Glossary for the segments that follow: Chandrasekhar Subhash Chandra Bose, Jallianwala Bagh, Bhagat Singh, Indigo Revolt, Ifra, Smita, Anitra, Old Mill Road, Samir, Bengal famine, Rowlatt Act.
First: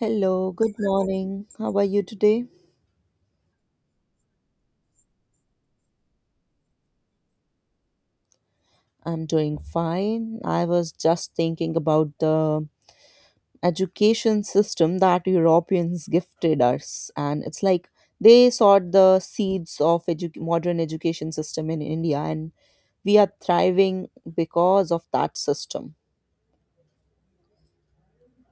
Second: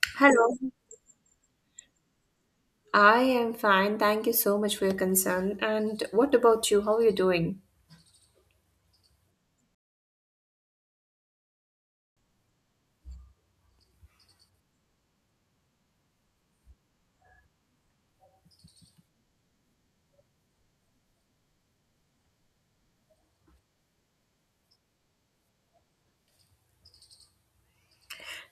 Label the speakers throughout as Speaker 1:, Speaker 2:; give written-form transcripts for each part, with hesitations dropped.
Speaker 1: Hello,
Speaker 2: Hello,
Speaker 1: good morning. How are you today?
Speaker 2: I am fine. Thank you so much for your concern. And what about you? How are you doing?
Speaker 1: I'm doing fine. I was just thinking about the education system that Europeans gifted us, and it's like they sowed the seeds of modern education system in India, and we are thriving because of that system.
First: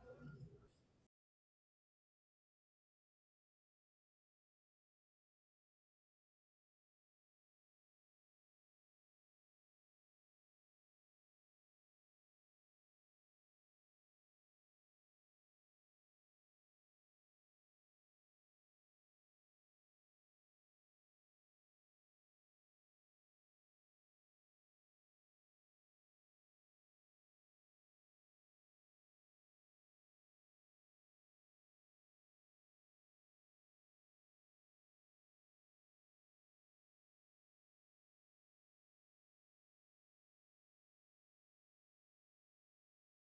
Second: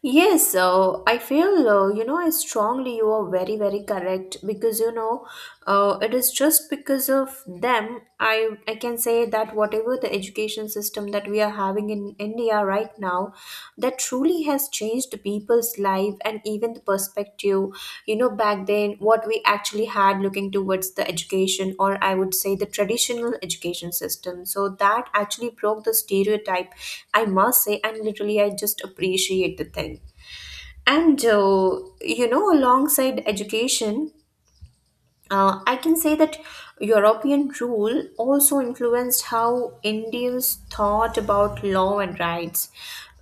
Speaker 2: Yes, so I feel, I strongly you are very, very correct because, it is just because of them. I can say that whatever the education system that we are having in India right now, that truly has changed people's life and even the perspective. You know, back then what we actually had looking towards the education, or I would say the traditional education system, so that actually broke the stereotype, I must say, and literally I just appreciate the thing. And alongside education, I can say that European rule also influenced how Indians thought about law and rights.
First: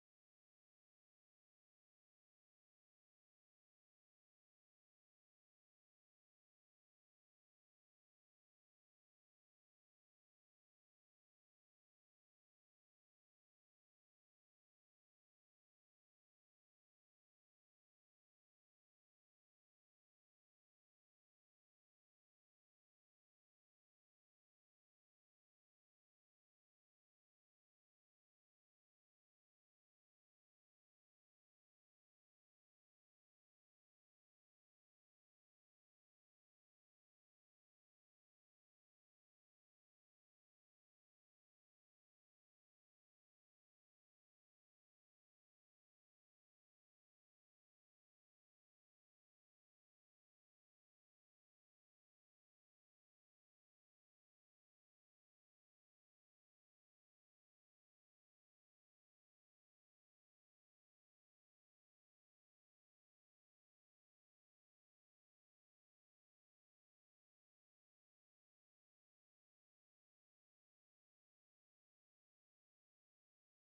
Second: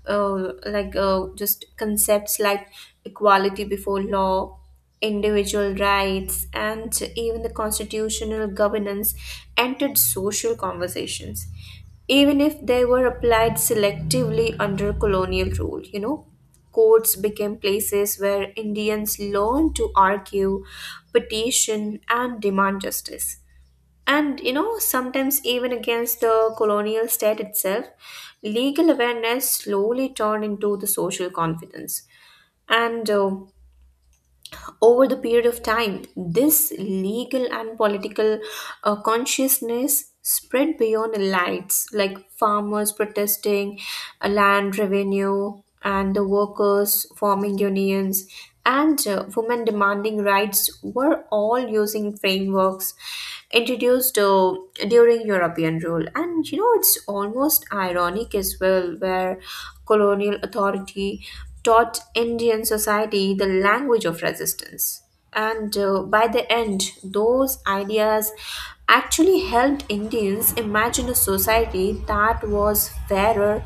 Speaker 2: Just concepts like equality before law, individual rights, and even the constitutional governance entered social conversations, even if they were applied selectively under colonial rule. You know, courts became places where Indians learned to argue, petition, and demand justice. And you know, sometimes even against the colonial state itself, legal awareness slowly turned into the social confidence. And Over the period of time, this legal and political consciousness spread beyond elites, like farmers protesting, land revenue, and the workers forming unions, and women demanding rights were all using frameworks introduced during European rule. And you know, it's almost ironic as well, where colonial authority taught Indian society the language of resistance. And By the end, those ideas actually helped Indians imagine a society that was fairer,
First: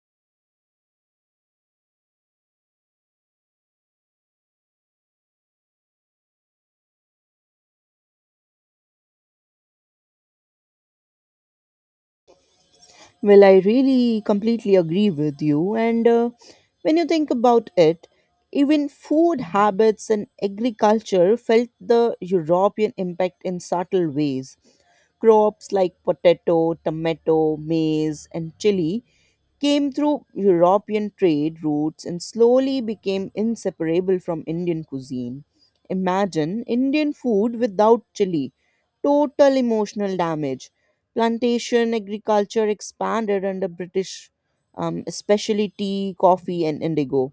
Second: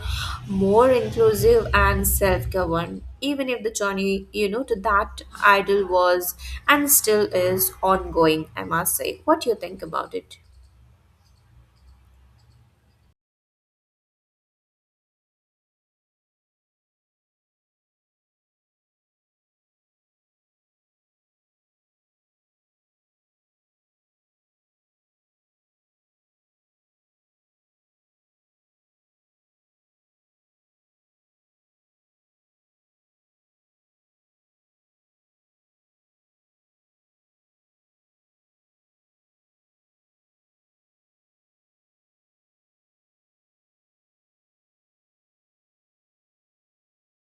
Speaker 2: more inclusive, and self governed, even if the journey, you know, to that ideal was and still is ongoing, I must say. What do you think about it?
Speaker 1: Well, I really completely agree with you. And when you think about it, even food habits and agriculture felt the European impact in subtle ways. Crops like potato, tomato, maize, and chili came through European trade routes and slowly became inseparable from Indian cuisine. Imagine Indian food without chili, total emotional damage. Plantation agriculture expanded under British, especially tea, coffee, and indigo,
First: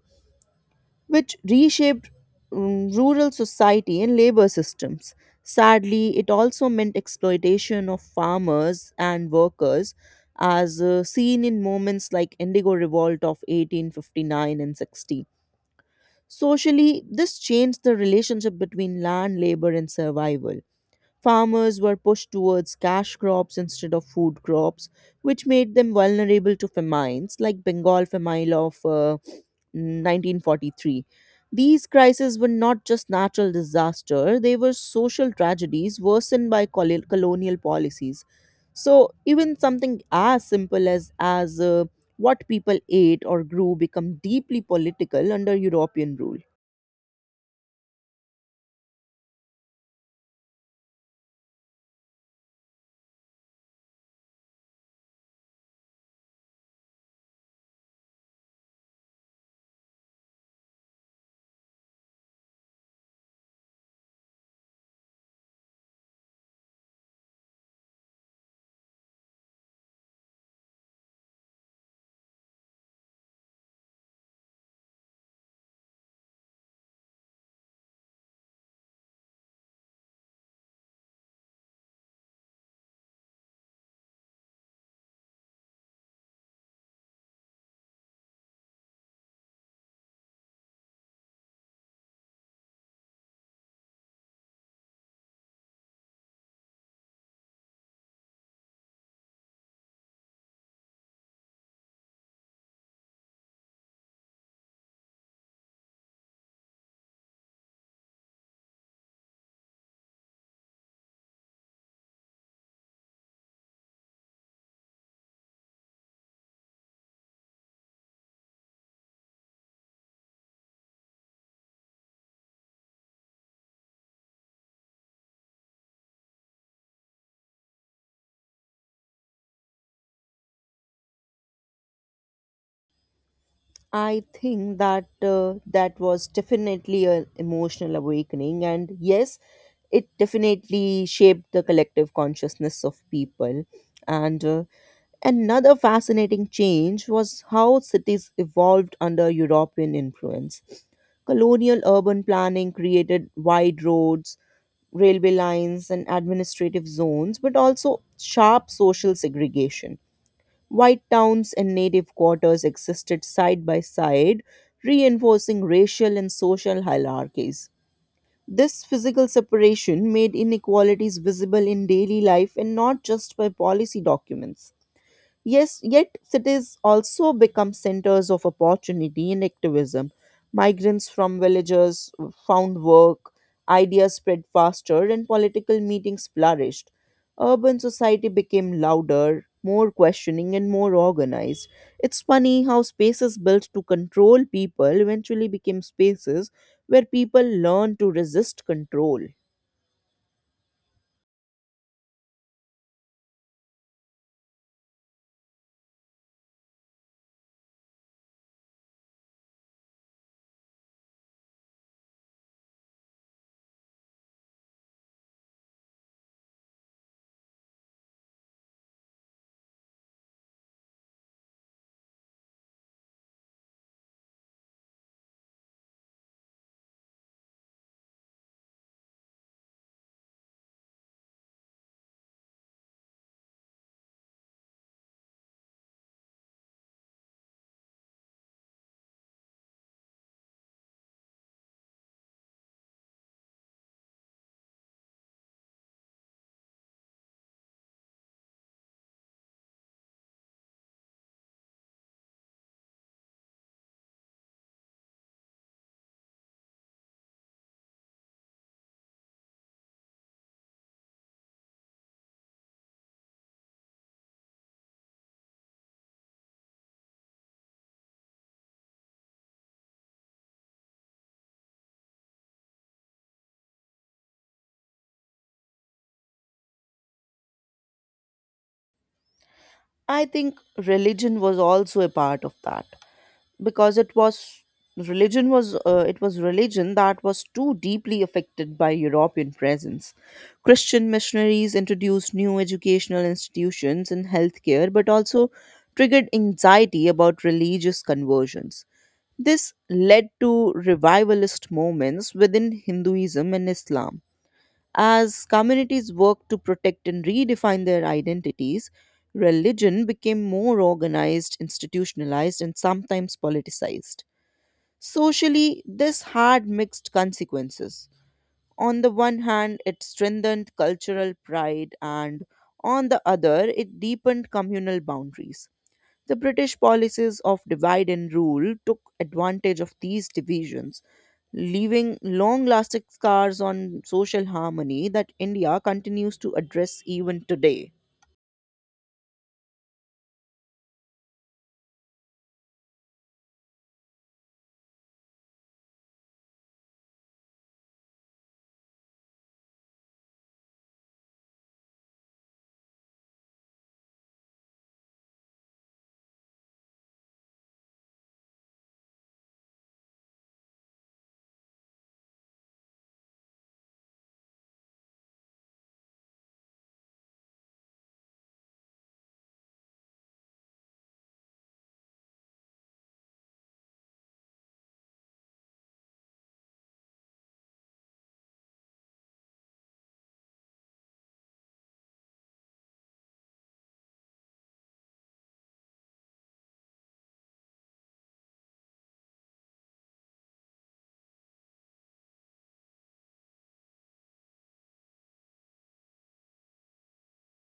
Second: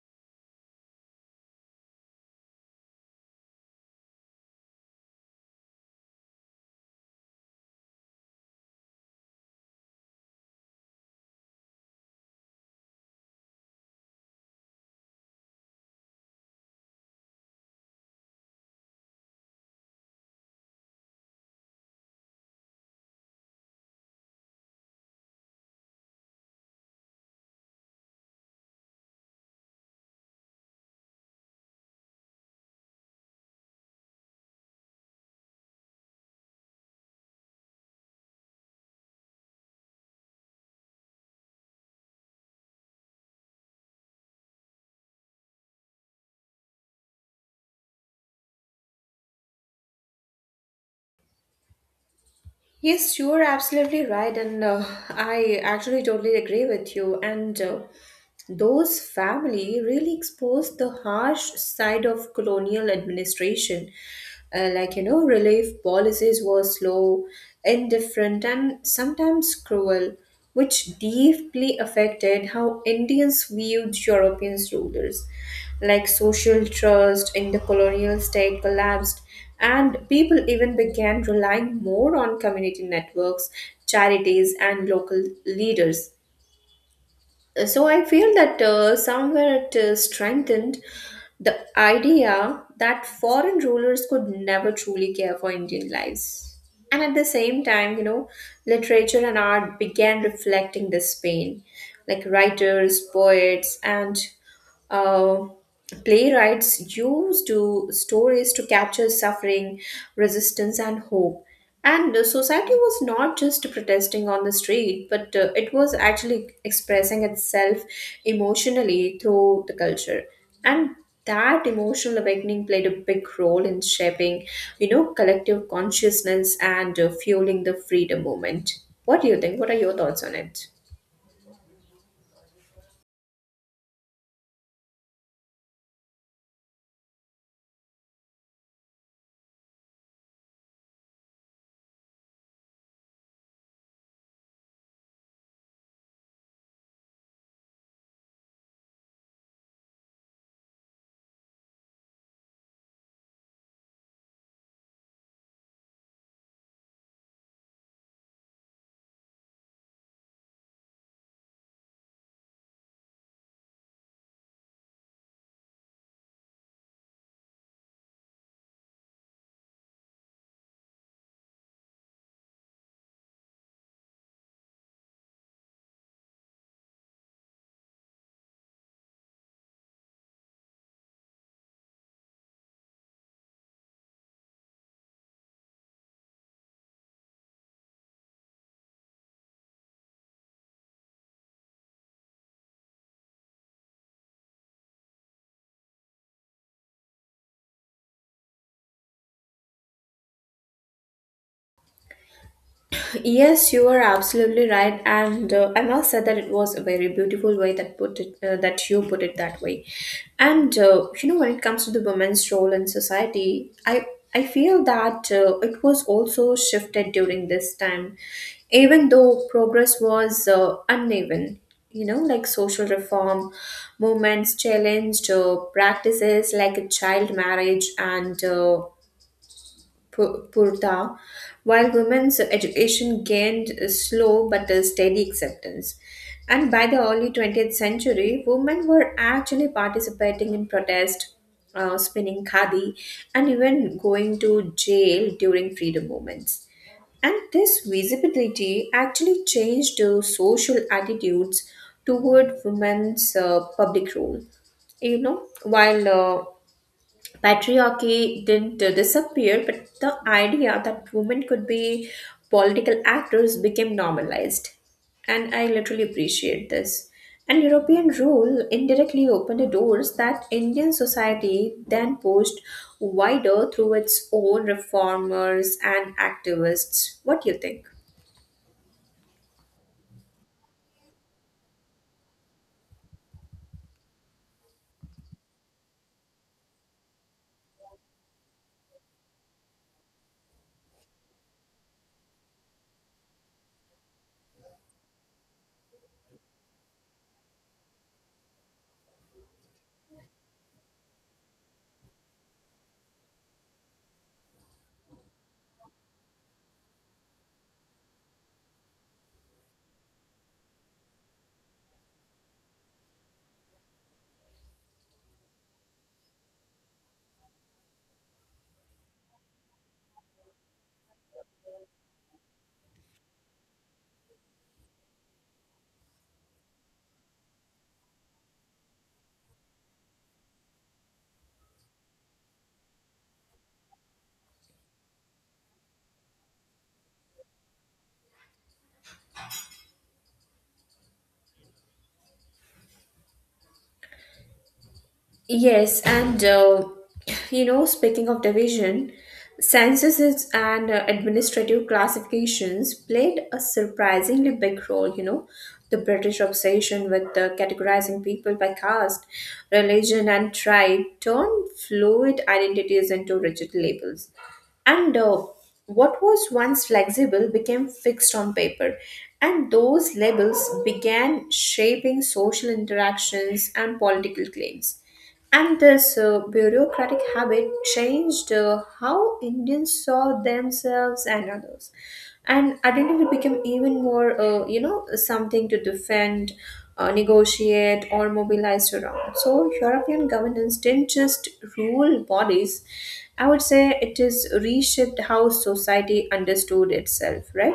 Speaker 1: which reshaped rural society and labor systems. Sadly, it also meant exploitation of farmers and workers, as seen in moments like Indigo Revolt of 1859 and 60. Socially, this changed the relationship between land, labor, and survival. Farmers were pushed towards cash crops instead of food crops, which made them vulnerable to famines like Bengal famine of 1943. These crises were not just natural disaster, they were social tragedies worsened by colonial policies. So even something as simple as what people ate or grew become deeply political under European rule.
Speaker 2: Yes, you're absolutely right, and I actually totally agree with you. And Those family really exposed the harsh side of colonial administration. Like, you know, relief policies were slow, indifferent, and sometimes cruel, which deeply affected how Indians viewed Europeans' rulers. Like social trust in the colonial state collapsed, and people even began relying more on community networks, charities, and local leaders. So I feel that somewhere it strengthened the idea that foreign rulers could never truly care for Indian lives. And at the same time, you know, literature and art began reflecting this pain. Like writers, poets, and uh, playwrights used to stories to capture suffering, resistance, and hope. And Society was not just protesting on the street, but it was actually expressing itself emotionally through the culture. And that emotional awakening played a big role in shaping, you know, collective consciousness, and fueling the freedom movement. What do you think? What are your thoughts on it?
Speaker 1: I think that was definitely an emotional awakening, and yes, it definitely shaped the collective consciousness of people. And another fascinating change was how cities evolved under European influence. Colonial urban planning created wide roads, railway lines, and administrative zones, but also sharp social segregation. White towns and native quarters existed side by side, reinforcing racial and social hierarchies. This physical separation made inequalities visible in daily life and not just by policy documents. Yes, yet cities also become centers of opportunity and activism. Migrants from villages found work, ideas spread faster, and political meetings flourished. Urban society became louder, more questioning, and more organized. It's funny how spaces built to control people eventually became spaces where people learned to resist control.
Speaker 2: Yes, you are absolutely right, and I must say that it was a very beautiful way that put it that you put it that way. And You know, when it comes to the women's role in society, I feel that it was also shifted during this time, even though progress was uneven. You know, like social reform movements challenged practices like child marriage and Purta, while women's education gained a slow but a steady acceptance. And by the early 20th century, women were actually participating in protest, spinning khadi, and even going to jail during freedom movements. And this visibility actually changed the social attitudes toward women's public role, you know, while patriarchy didn't disappear, but the idea that women could be political actors became normalized. And I literally appreciate this. And European rule indirectly opened the doors that Indian society then pushed wider through its own reformers and activists. What do you think?
Speaker 1: I think religion was also a part of that, because it was religion that was too deeply affected by European presence. Christian missionaries introduced new educational institutions and healthcare, but also triggered anxiety about religious conversions. This led to revivalist movements within Hinduism and Islam. As communities worked to protect and redefine their identities, religion became more organized, institutionalized, and sometimes politicized. Socially, this had mixed consequences. On the one hand, it strengthened cultural pride, and on the other, it deepened communal boundaries. The British policies of divide and rule took advantage of these divisions, leaving long lasting scars on social harmony that India continues to address even today.
Speaker 2: Yes, and you know, speaking of division, censuses and administrative classifications played a surprisingly big role. You know, the British obsession with categorizing people by caste, religion, and tribe turned fluid identities into rigid labels. And What was once flexible became fixed on paper. And those labels began shaping social interactions and political claims. And this bureaucratic habit changed how Indians saw themselves and others. And identity became even more, you know, something to defend, negotiate, or mobilize around. So, European governance didn't just rule bodies, I would say it is reshaped how society understood itself, right?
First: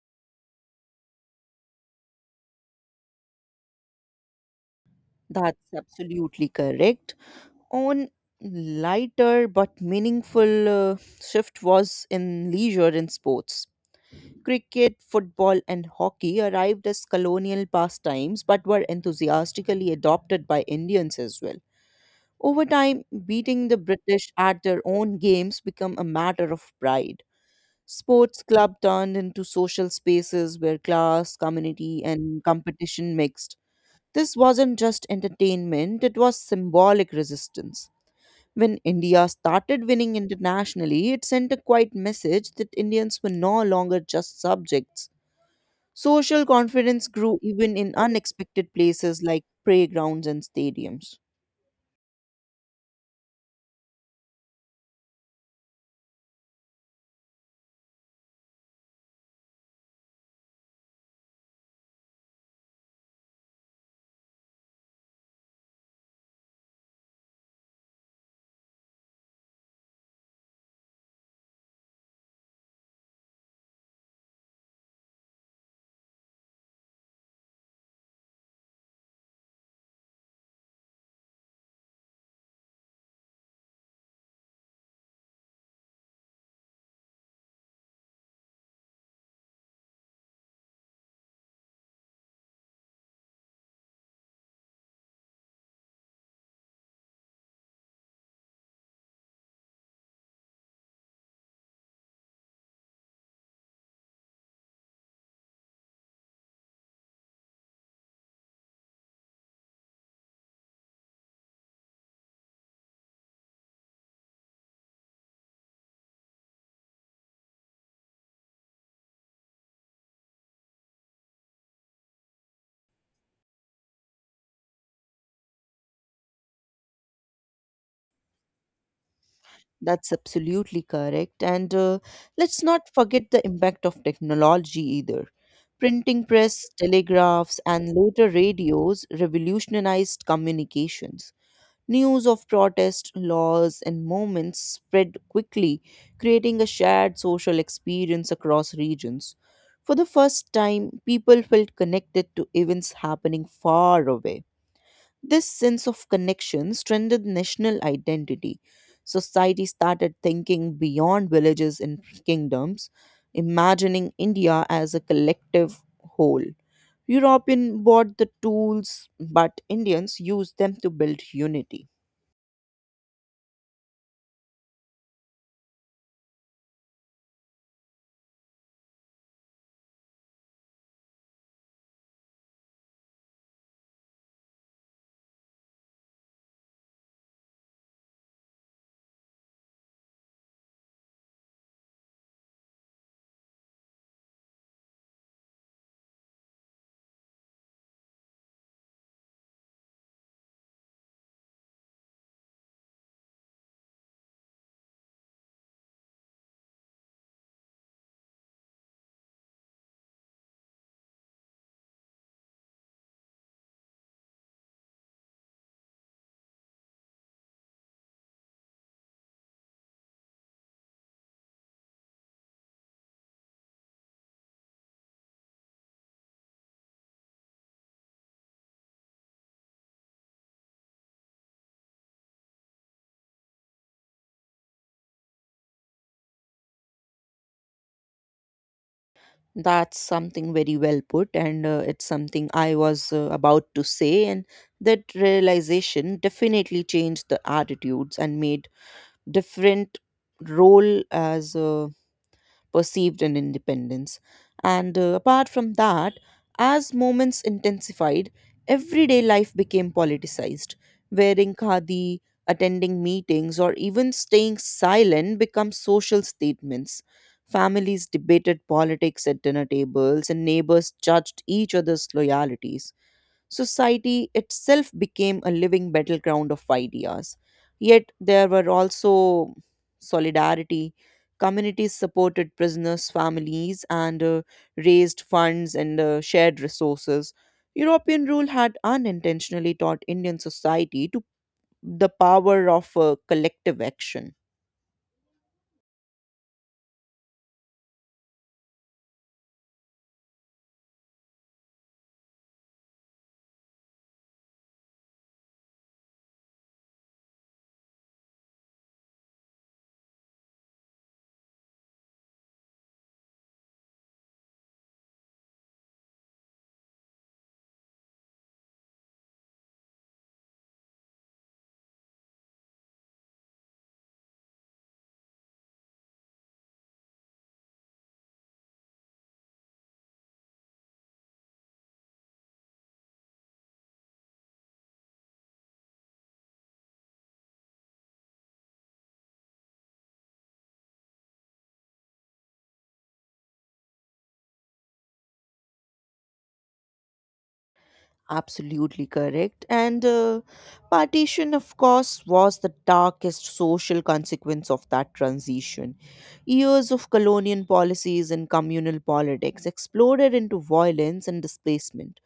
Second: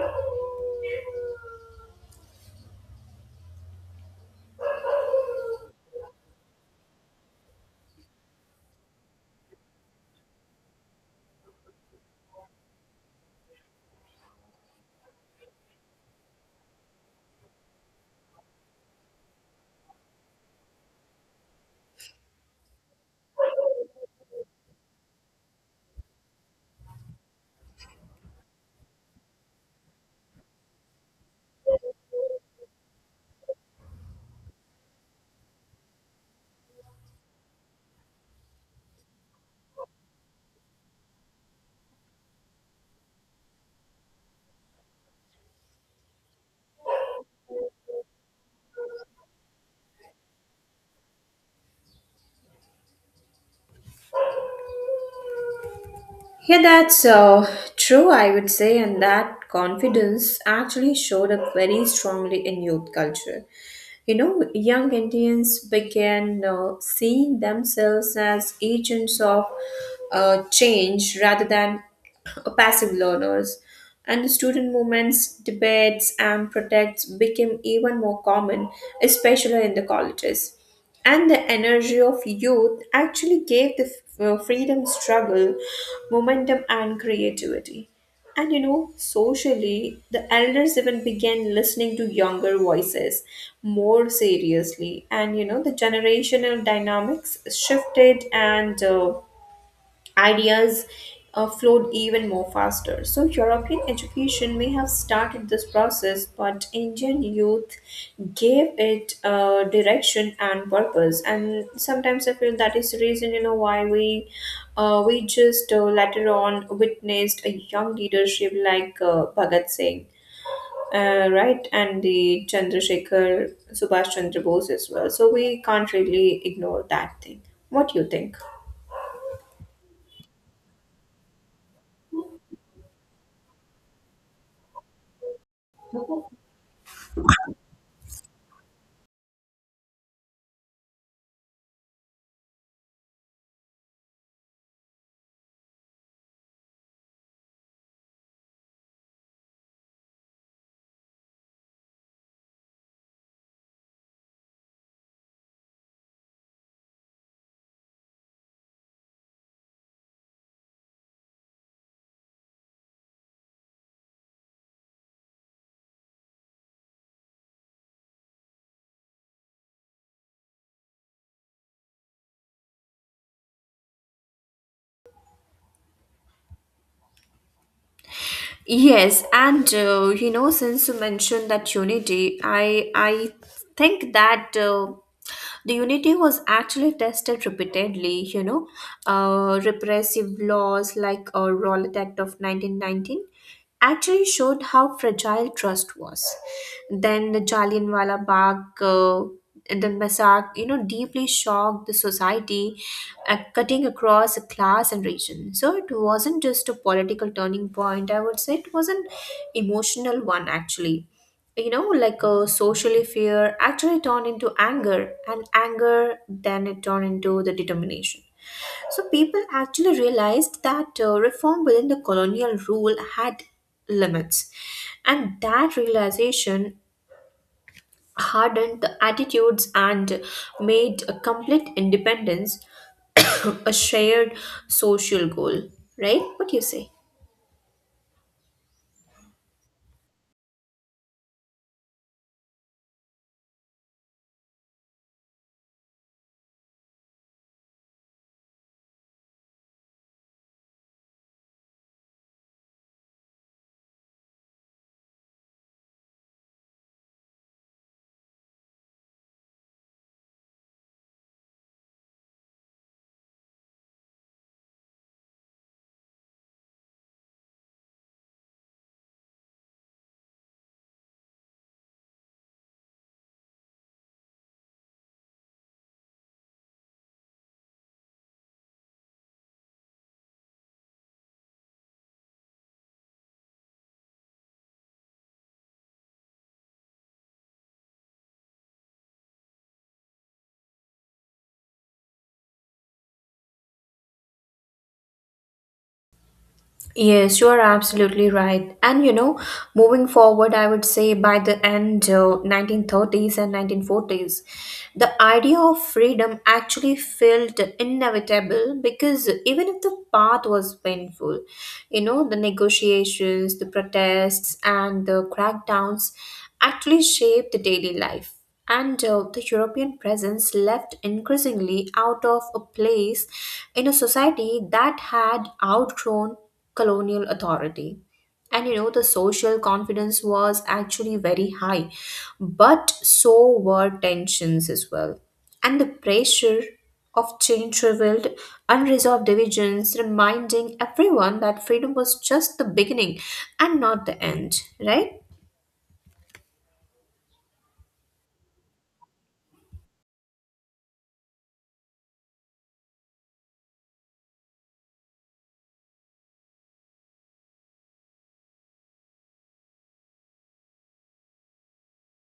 Speaker 1: That's absolutely correct. On lighter but meaningful shift was in leisure and sports. Cricket, football, and hockey arrived as colonial pastimes but were enthusiastically adopted by Indians as well. Over time, beating the British at their own games became a matter of pride. Sports club turned into social spaces where class, community, and competition mixed. This wasn't just entertainment, it was symbolic resistance. When India started winning internationally, it sent a quiet message that Indians were no longer just subjects. Social confidence grew even in unexpected places like playgrounds and stadiums.
Speaker 2: Yeah, that's true, I would say, and that confidence actually showed up very strongly in youth culture. You know, young Indians began seeing themselves as agents of change rather than passive learners. And the student movements, debates, and protests became even more common, especially in the colleges. And the energy of youth actually gave the freedom struggle momentum and creativity. And you know, socially, the elders even began listening to younger voices more seriously. And you know, the generational dynamics shifted and ideas flowed even more faster. So, European education may have started this process, but Indian youth gave it direction and purpose. And sometimes I feel that is the reason, you know, why we just later on witnessed a young leadership like Bhagat Singh. Right, and the Chandrasekhar Subhash Chandra Bose as well. So we can't really ignore that thing. What do you think?
Speaker 1: That's absolutely correct. And let's not forget the impact of technology either. Printing press, telegraphs, and later radios revolutionized communications. News of protests, laws, and movements spread quickly, creating a shared social experience across regions. For the first time, people felt connected to events happening far away. This sense of connection strengthened national identity. Society started thinking beyond villages and kingdoms, imagining India as a collective whole. European bought the tools, but Indians used them to build unity.
Speaker 2: Yes, and you know, since you mentioned that unity, I think that the unity was actually tested repeatedly. You know, repressive laws like Rowlatt Act of 1919 actually showed how fragile trust was. Then the Jallianwala Bagh. The massacre, you know, deeply shocked the society, cutting across class and region. So it wasn't just a political turning point. I would say it was an emotional one, actually. You know, like a socially fear actually turned into anger, and anger then it turned into the determination. So people actually realized that reform within the colonial rule had limits, and that realization hardened the attitudes and made a complete independence a shared social goal, right? What do you say?
Speaker 1: That's something very well put, and it's something I was about to say. And that realization definitely changed the attitudes and made different role as a perceived in independence. And apart from that, as moments intensified, everyday life became politicized. Wearing khadi, attending meetings, or even staying silent become social statements. Families debated politics at dinner tables, and neighbors judged each other's loyalties. Society itself became a living battleground of ideas. Yet there were also solidarity. Communities supported prisoners' families and raised funds and shared resources. European rule had unintentionally taught Indian society to the power of collective action.
Speaker 2: Yes, you are absolutely right. And you know, moving forward, I would say by the end 1930s and 1940s, the idea of freedom actually felt inevitable, because even if the path was painful, you know, the negotiations, the protests, and the crackdowns actually shaped the daily life. And The European presence left increasingly out of a place in a society that had outgrown colonial authority. And you know, the social confidence was actually very high, but so were tensions as well. And the pressure of change revealed unresolved divisions, reminding everyone that freedom was just the beginning and not the end, right?
Speaker 1: Absolutely correct. And partition, of course, was the darkest social consequence of that transition. Years of colonial policies and communal politics exploded into violence and displacement.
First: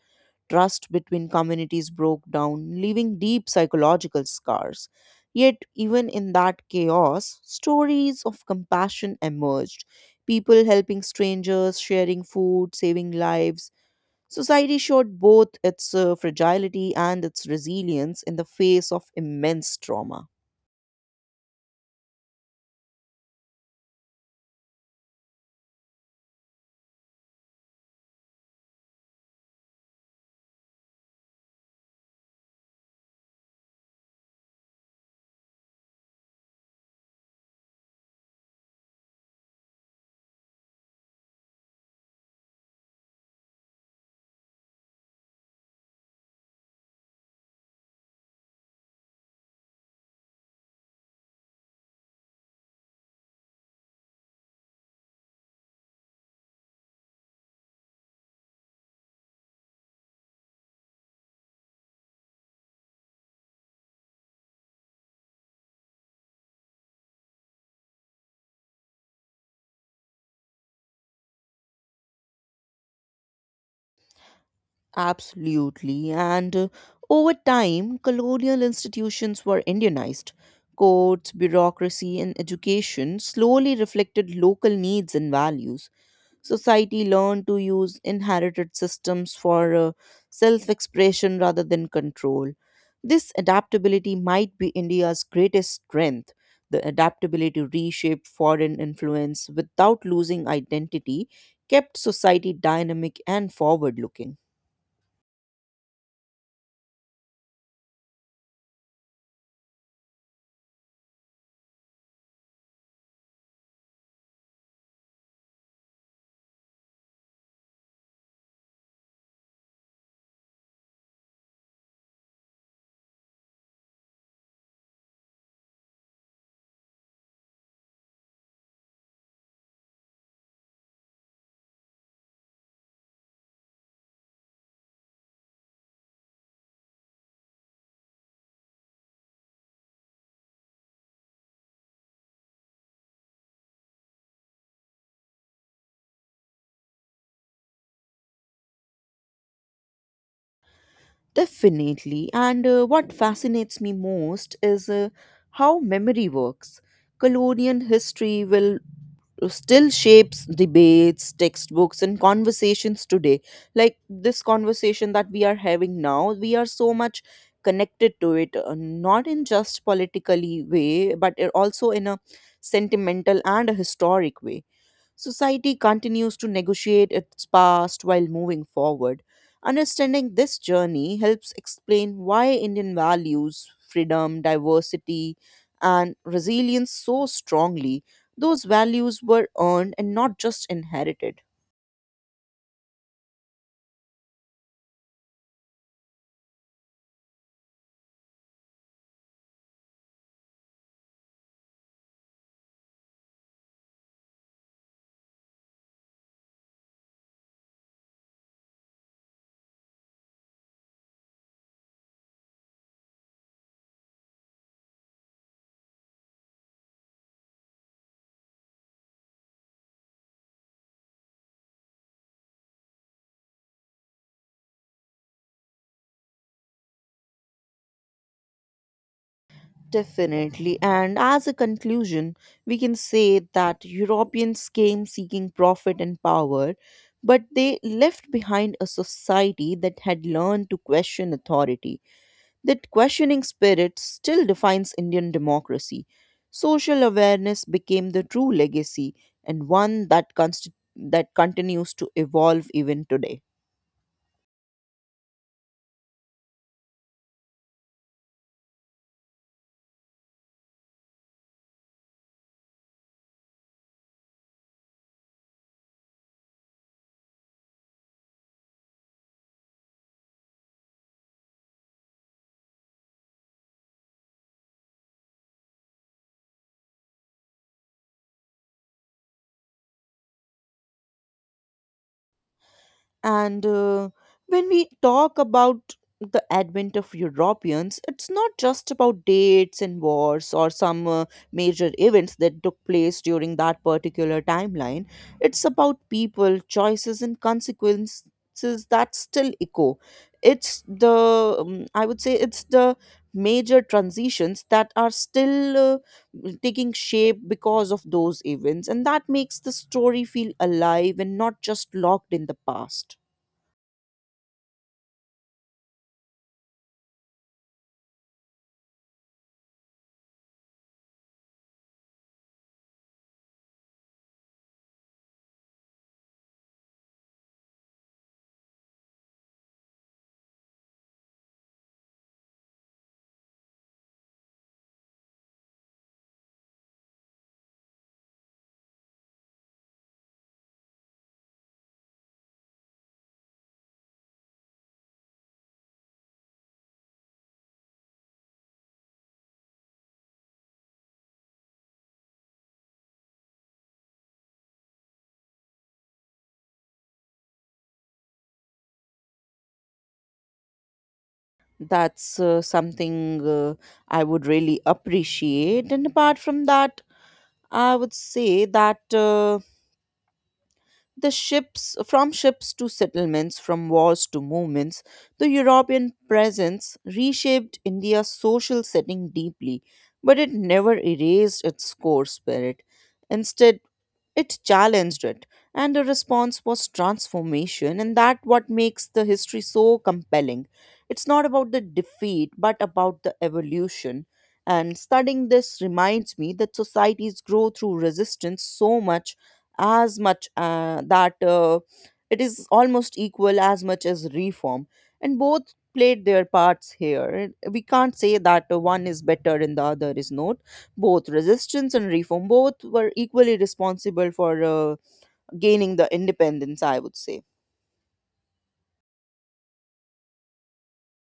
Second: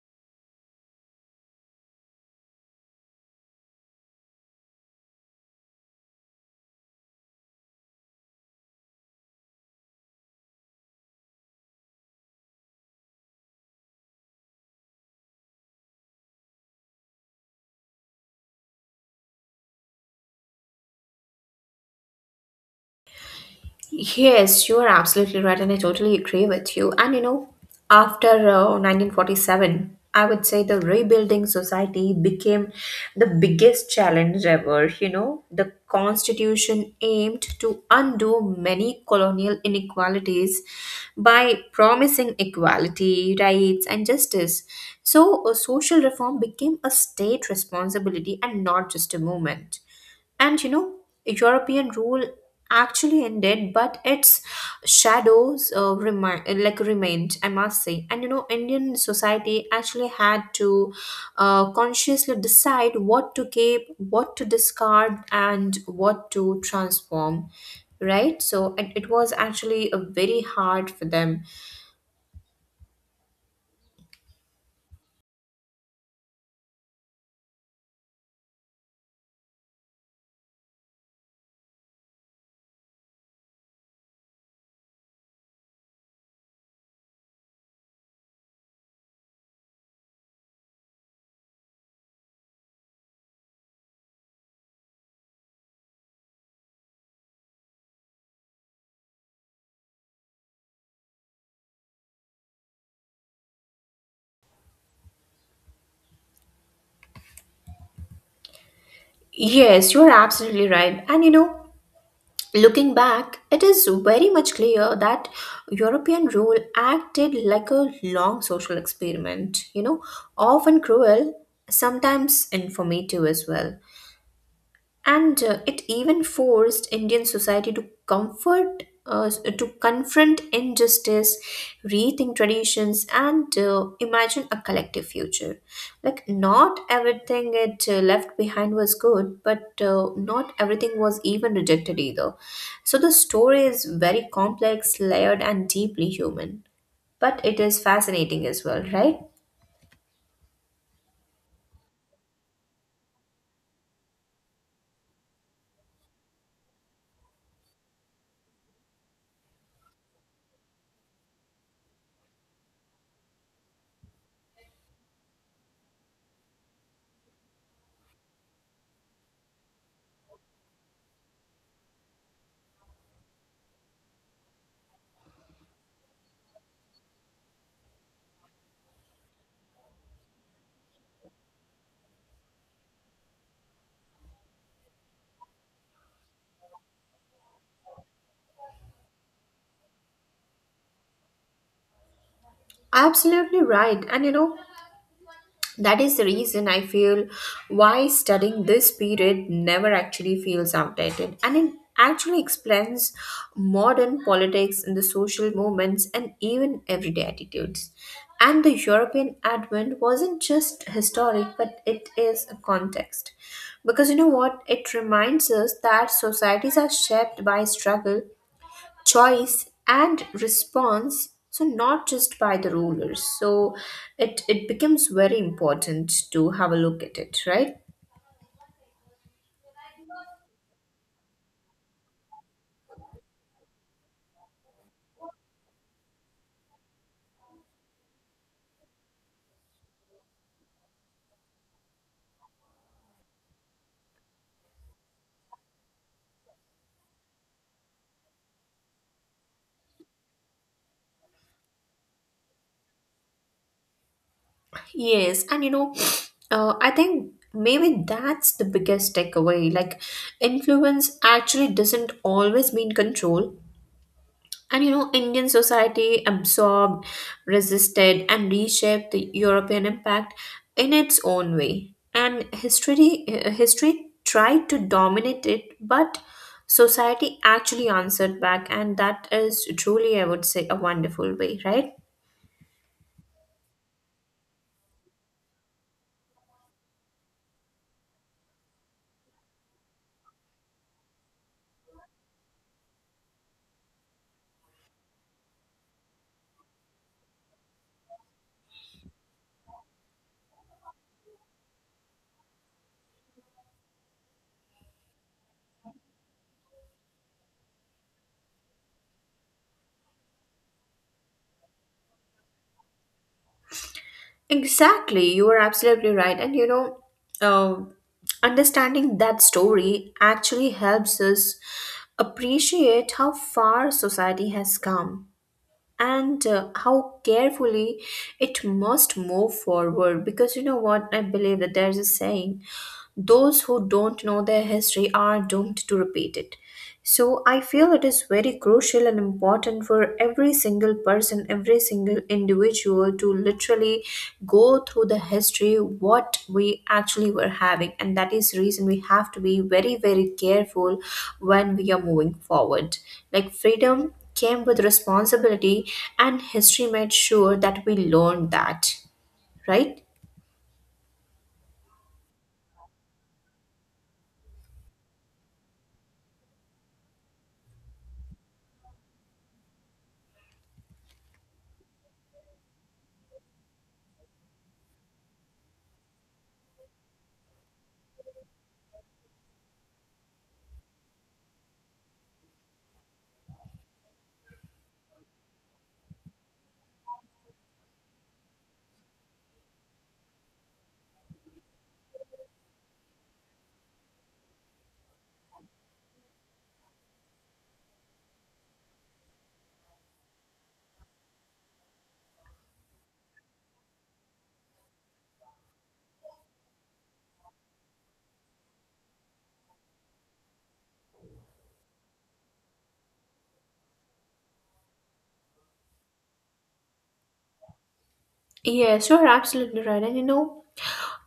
Speaker 1: Trust between communities broke down, leaving deep psychological scars. Yet, even in that chaos, stories of compassion emerged. People helping strangers, sharing food, saving lives. Society showed both its fragility and its resilience in the face of immense trauma.
Speaker 2: Yes, you are absolutely right, and I totally agree with you. And you know, after 1947, I would say the rebuilding society became the biggest challenge ever. You know, the constitution aimed to undo many colonial inequalities by promising equality, rights, and justice. So, social reform became a state responsibility and not just a movement. And you know, European rule actually ended, but its shadows remained. I must say, and you know, Indian society actually had to consciously decide what to keep, what to discard, and what to transform. Right, so it was actually a very hard for them.
Speaker 1: Absolutely. And over time, colonial institutions were Indianized. Courts, bureaucracy, and education slowly reflected local needs and values. Society learned to use inherited systems for self expression rather than control. This adaptability might be India's greatest strength. The adaptability to reshape foreign influence without losing identity kept society dynamic and forward looking.
Speaker 2: Yes, you're absolutely right, and you know. Looking back, it is very much clear that European rule acted like a long social experiment, you know, often cruel, sometimes informative as well. And It even forced Indian society to confront injustice, rethink traditions, and imagine a collective future. Like, not everything it left behind was good, but not everything was even rejected either. So the story is very complex, layered, and deeply human, but it is fascinating as well, right?
Speaker 1: Definitely. And what fascinates me most is how memory works. Colonial history will still shapes debates, textbooks, and conversations today. Like this conversation that we are having now, we are so much connected to it, not in just politically way, but also in a sentimental and a historic way. Society continues to negotiate its past while moving forward. Understanding this journey helps explain why Indian values, freedom, diversity, and resilience so strongly. Those values were earned and not just inherited.
Speaker 2: Absolutely right, and you know, that is the reason I feel why studying this period never actually feels outdated. And it actually explains modern politics and the social movements and even everyday attitudes. And the European advent wasn't just historic, but it is a context. Because you know what? It reminds us that societies are shaped by struggle, choice, and response, so not just by the rulers. So it becomes very important to have a look at it, right?
Speaker 1: Definitely. And as a conclusion, we can say that Europeans came seeking profit and power, but they left behind a society that had learned to question authority. That questioning spirit still defines Indian democracy. Social awareness became the true legacy, and one that continues to evolve even today.
Speaker 2: Yes, and you know, I think maybe that's the biggest takeaway. Like, influence actually doesn't always mean control. And you know, Indian society absorbed, resisted, and reshaped the European impact in its own way. And history tried to dominate it, but society actually answered back, and that is truly, I would say, a wonderful way, right?
Speaker 1: And when we talk about the advent of Europeans, it's not just about dates and wars or some major events that took place during that particular timeline. It's about people, choices, and consequences that still echo. I would say, it's the major transitions that are still taking shape because of those events. And that makes the story feel alive and not just locked in the past.
Speaker 2: Exactly, you are absolutely right. And uh, understanding that story actually helps us appreciate how far society has come and how carefully it must move forward, because you know what, I believe that there's a saying, those who don't know their history are doomed to repeat it. So I feel it is very crucial and important for every single person, every single individual to literally go through the history what we actually were having and that is reason we have to be very very careful when we are moving forward. Like freedom came with responsibility and history made sure that we learned that, right?
Speaker 1: That's something I would really appreciate. And apart from that, I would say that the ships, from ships to settlements, from wars to movements, the European presence reshaped India's social setting deeply, but it never erased its core spirit. Instead, it challenged it, and the response was transformation, and that what makes the history so compelling. It's not about the defeat but about the evolution. And studying this reminds me that societies grow through resistance so much as much that it is almost equal as much as reform, and both played their parts here. We can't say that one is better and the other is not. Both resistance and reform, both were equally responsible for gaining the independence, I would say.
Speaker 2: Yes, you're absolutely right. And you know,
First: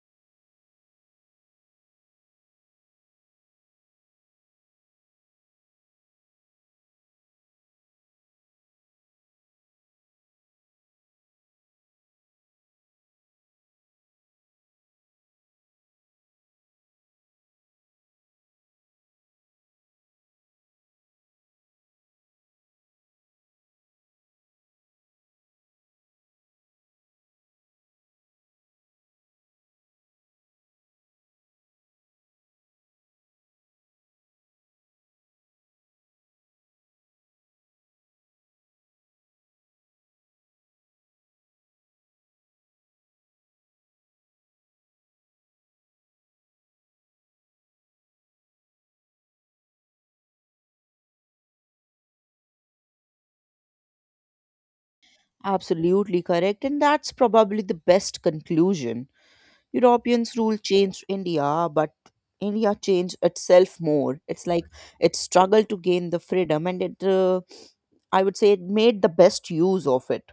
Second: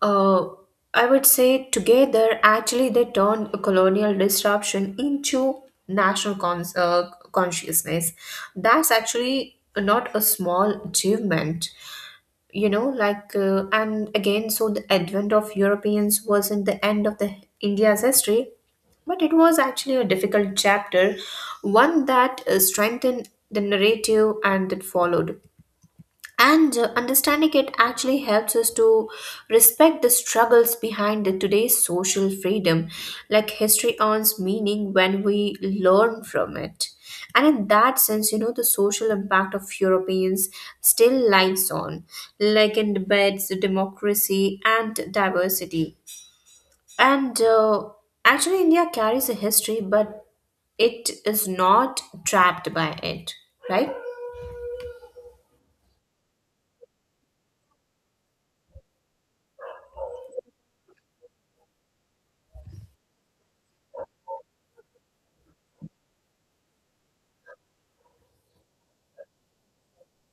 Speaker 2: uh, I would say together, actually, they turned a colonial disruption into national consciousness. That's actually not a small achievement. You know, and again, so the advent of Europeans wasn't the end of the India's history, but it was actually a difficult chapter, one that strengthened the narrative and that followed and understanding it actually helps us to respect the struggles behind the today's social freedom, like history earns meaning when we learn from it. And in that sense, you know, the social impact of Europeans still lies on, like in debates, democracy and diversity. And Actually, India carries a history but it is not trapped by it, right?
Speaker 1: Absolutely correct, and that's probably the best conclusion. Europeans' rule changed India, but India changed itself more. It's like it struggled to gain the freedom, and it I would say it made the best use of it.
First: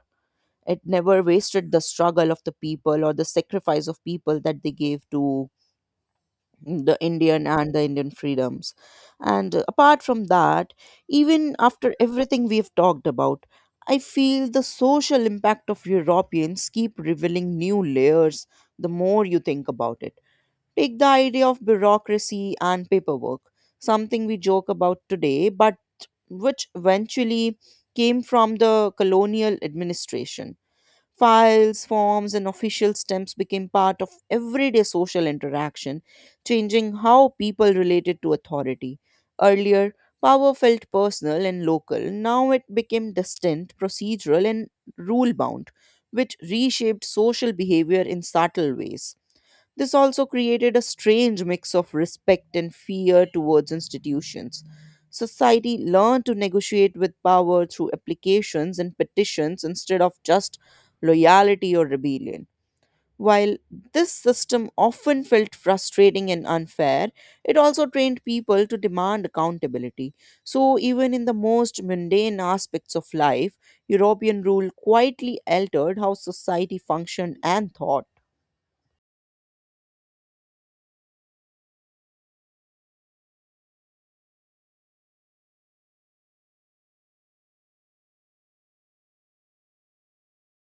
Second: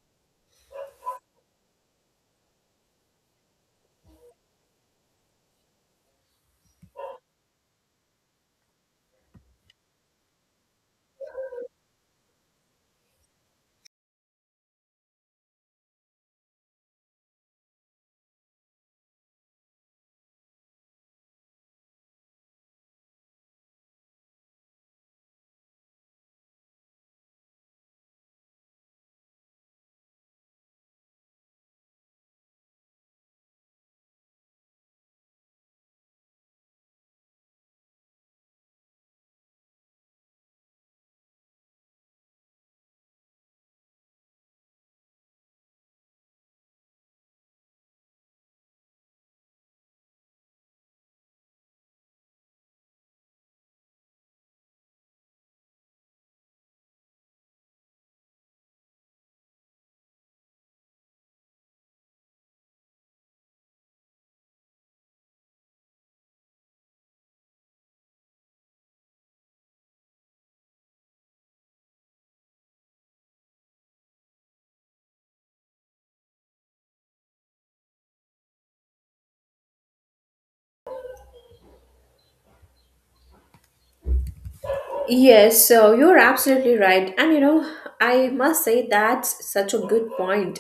Speaker 1: It never wasted the struggle of the people or the sacrifice of people that they gave to the Indian and the Indian freedoms. And apart from that, even after everything we've talked about, I feel the social impact of Europeans keep revealing new layers the more you think about it. Take the idea of bureaucracy and paperwork, something we joke about today, but which eventually came from the colonial administration. Files, forms, and official stamps became part of everyday social interaction, changing how people related to authority. Earlier, power felt personal and local. Now it became distant, procedural, and rule bound, which reshaped social behavior in subtle ways. This also created a strange mix of respect and fear towards institutions. Society learned to negotiate with power through applications and petitions instead of just loyalty or rebellion. While this system often felt frustrating and unfair, it also trained people to demand accountability. So, even in the most mundane aspects of life, European rule quietly altered how society functioned and thought.
Speaker 2: Yes, so you're absolutely right. And you know, I must say that's such a good point.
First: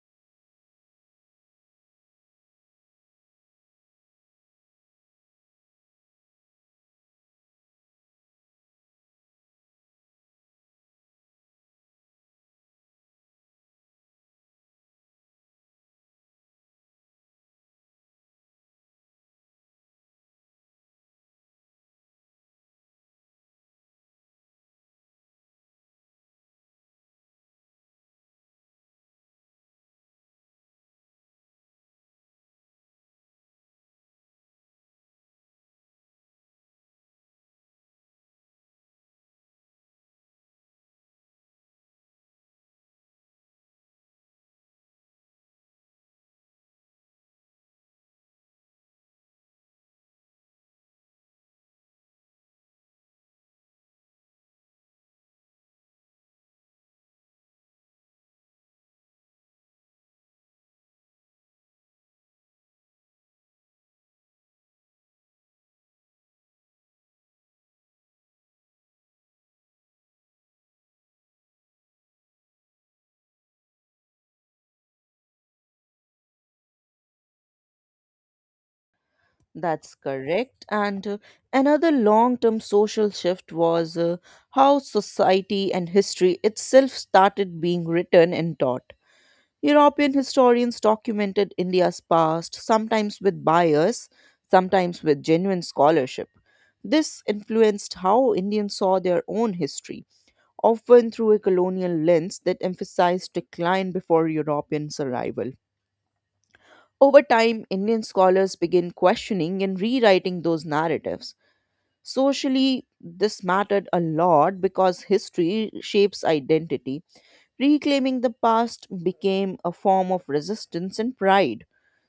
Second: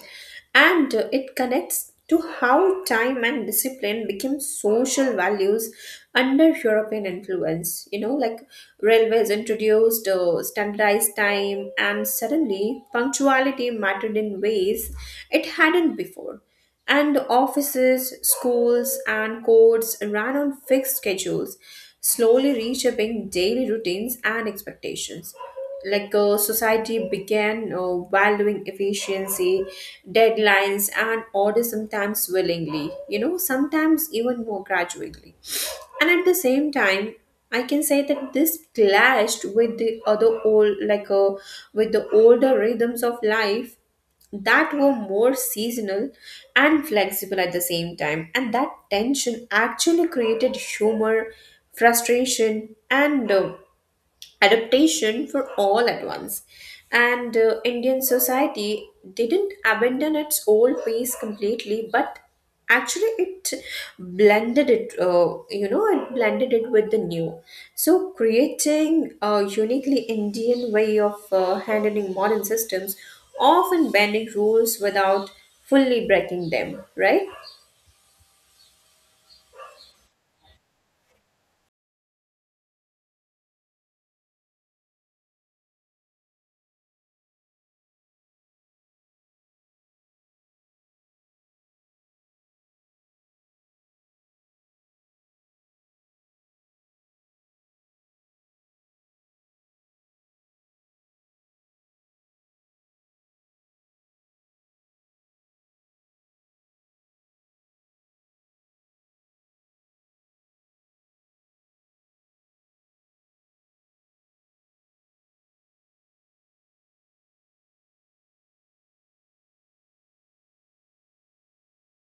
Speaker 2: And it connects to how time and discipline became social values under European influence. You know, like railways introduced standardized time, and suddenly punctuality mattered in ways it hadn't before. And offices, schools, and courts ran on fixed schedules, slowly reshaping daily routines and expectations. Society began valuing efficiency, deadlines, and order, sometimes willingly, you know, sometimes even more gradually. And at the same time, I can say that this clashed with the other old, with the older rhythms of life that were more seasonal and flexible at the same time. And that tension actually created humor, frustration, and adaptation for all at once. And Indian society didn't abandon its old ways completely, but actually it blended it with the new. So creating a uniquely Indian way of handling modern systems, often bending rules without fully breaking them, right?
Speaker 1: That's correct. And another long term social shift was how society and history itself started being written and taught. European historians documented India's past, sometimes with bias, sometimes with genuine scholarship. This influenced how Indians saw their own history, often through a colonial lens that emphasized decline before Europeans' arrival. Over time, Indian scholars began questioning and rewriting those narratives. Socially, this mattered a lot because history shapes identity. Reclaiming the past became a form of resistance and pride.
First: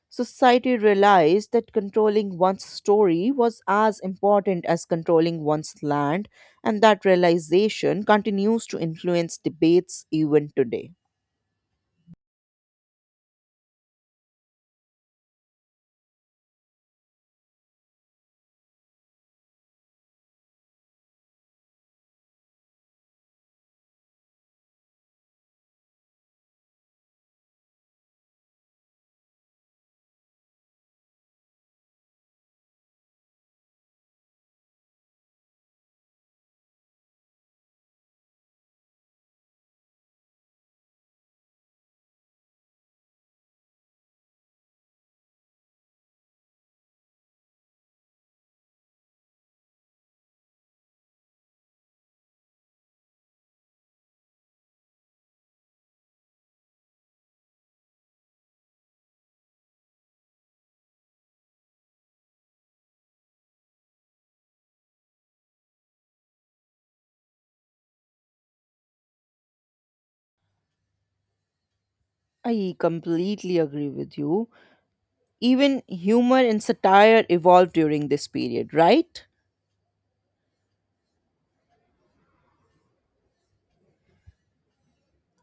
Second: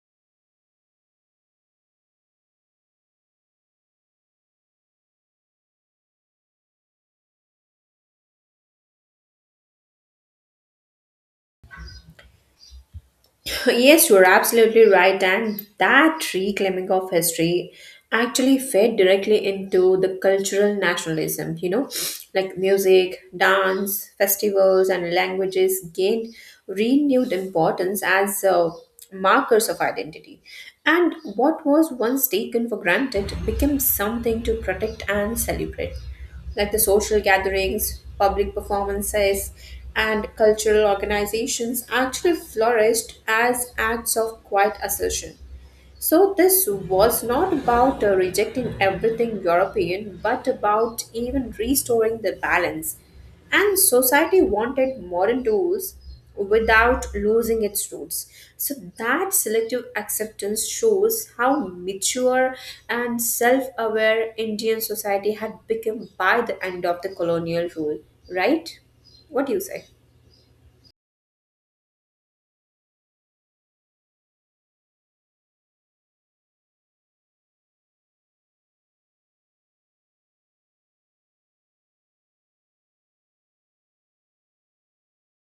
Speaker 1: Society realized that controlling one's story was as important as controlling one's land, and that realization continues to influence debates even today.
Speaker 2: Yes, you're absolutely right, and that reclaiming of history actually fed directly into the cultural nationalism, you know, like music, dance, festivals, and languages gained renewed importance as markers of identity. And what was once taken for granted became something to protect and celebrate, like the social gatherings, public performances, and cultural organizations actually flourished as acts of quiet assertion. So this was not about rejecting everything European, but about even restoring the balance. And society wanted modern tools without losing its roots. So that selective acceptance shows how mature and self aware Indian society had become by the end of the colonial rule, right? What do you say?
Speaker 1: I completely agree with you. Even humor and satire evolved during this period, right?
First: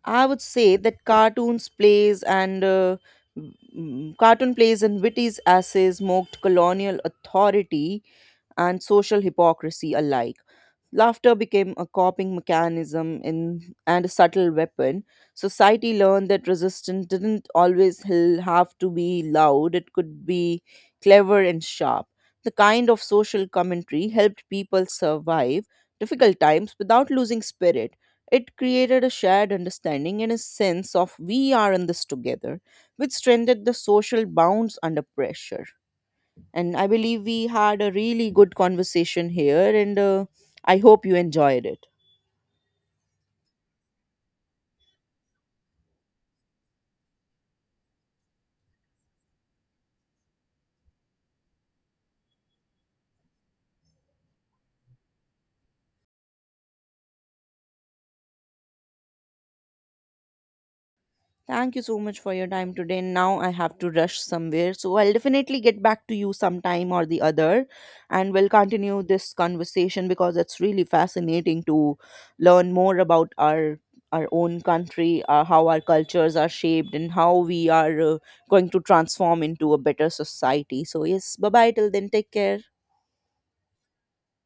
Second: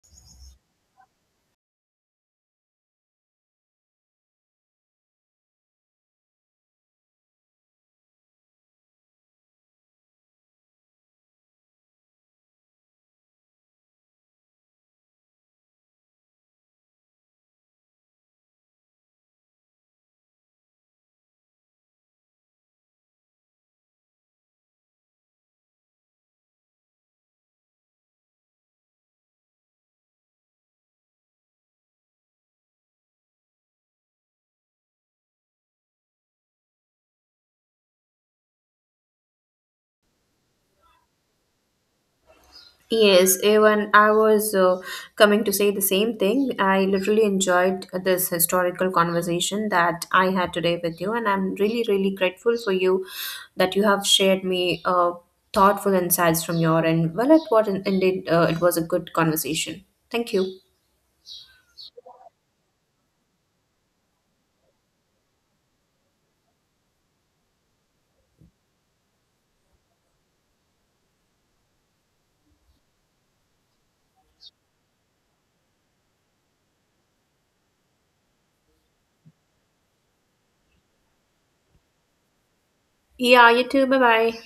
Speaker 1: I would say that cartoon plays and Witty's essays mocked colonial authority and social hypocrisy alike. Laughter became a coping mechanism and a subtle weapon. Society learned that resistance didn't always have to be loud, it could be clever and sharp. The kind of social commentary helped people survive difficult times without losing spirit. It created a shared understanding and a sense of we are in this together, which strengthened the social bonds under pressure. And I believe we had a really good conversation here, and I hope you enjoyed it.
Speaker 2: Yes, even I was coming to say the same thing. I literally enjoyed this historical conversation that I had today with you, and I'm really, really grateful for you that you have shared me thoughtful insights from your end. Well, it was indeed it was a good conversation. Thank you.
Speaker 1: Thank you so much for your time today. Now I have to rush somewhere. So I'll definitely get back to you sometime or the other, and we'll continue this conversation because it's really fascinating to learn more about our own country, how our cultures are shaped and how we are going to transform into a better society. So yes, bye-bye till then. Take care.
Speaker 2: Yeah, you too. Bye bye.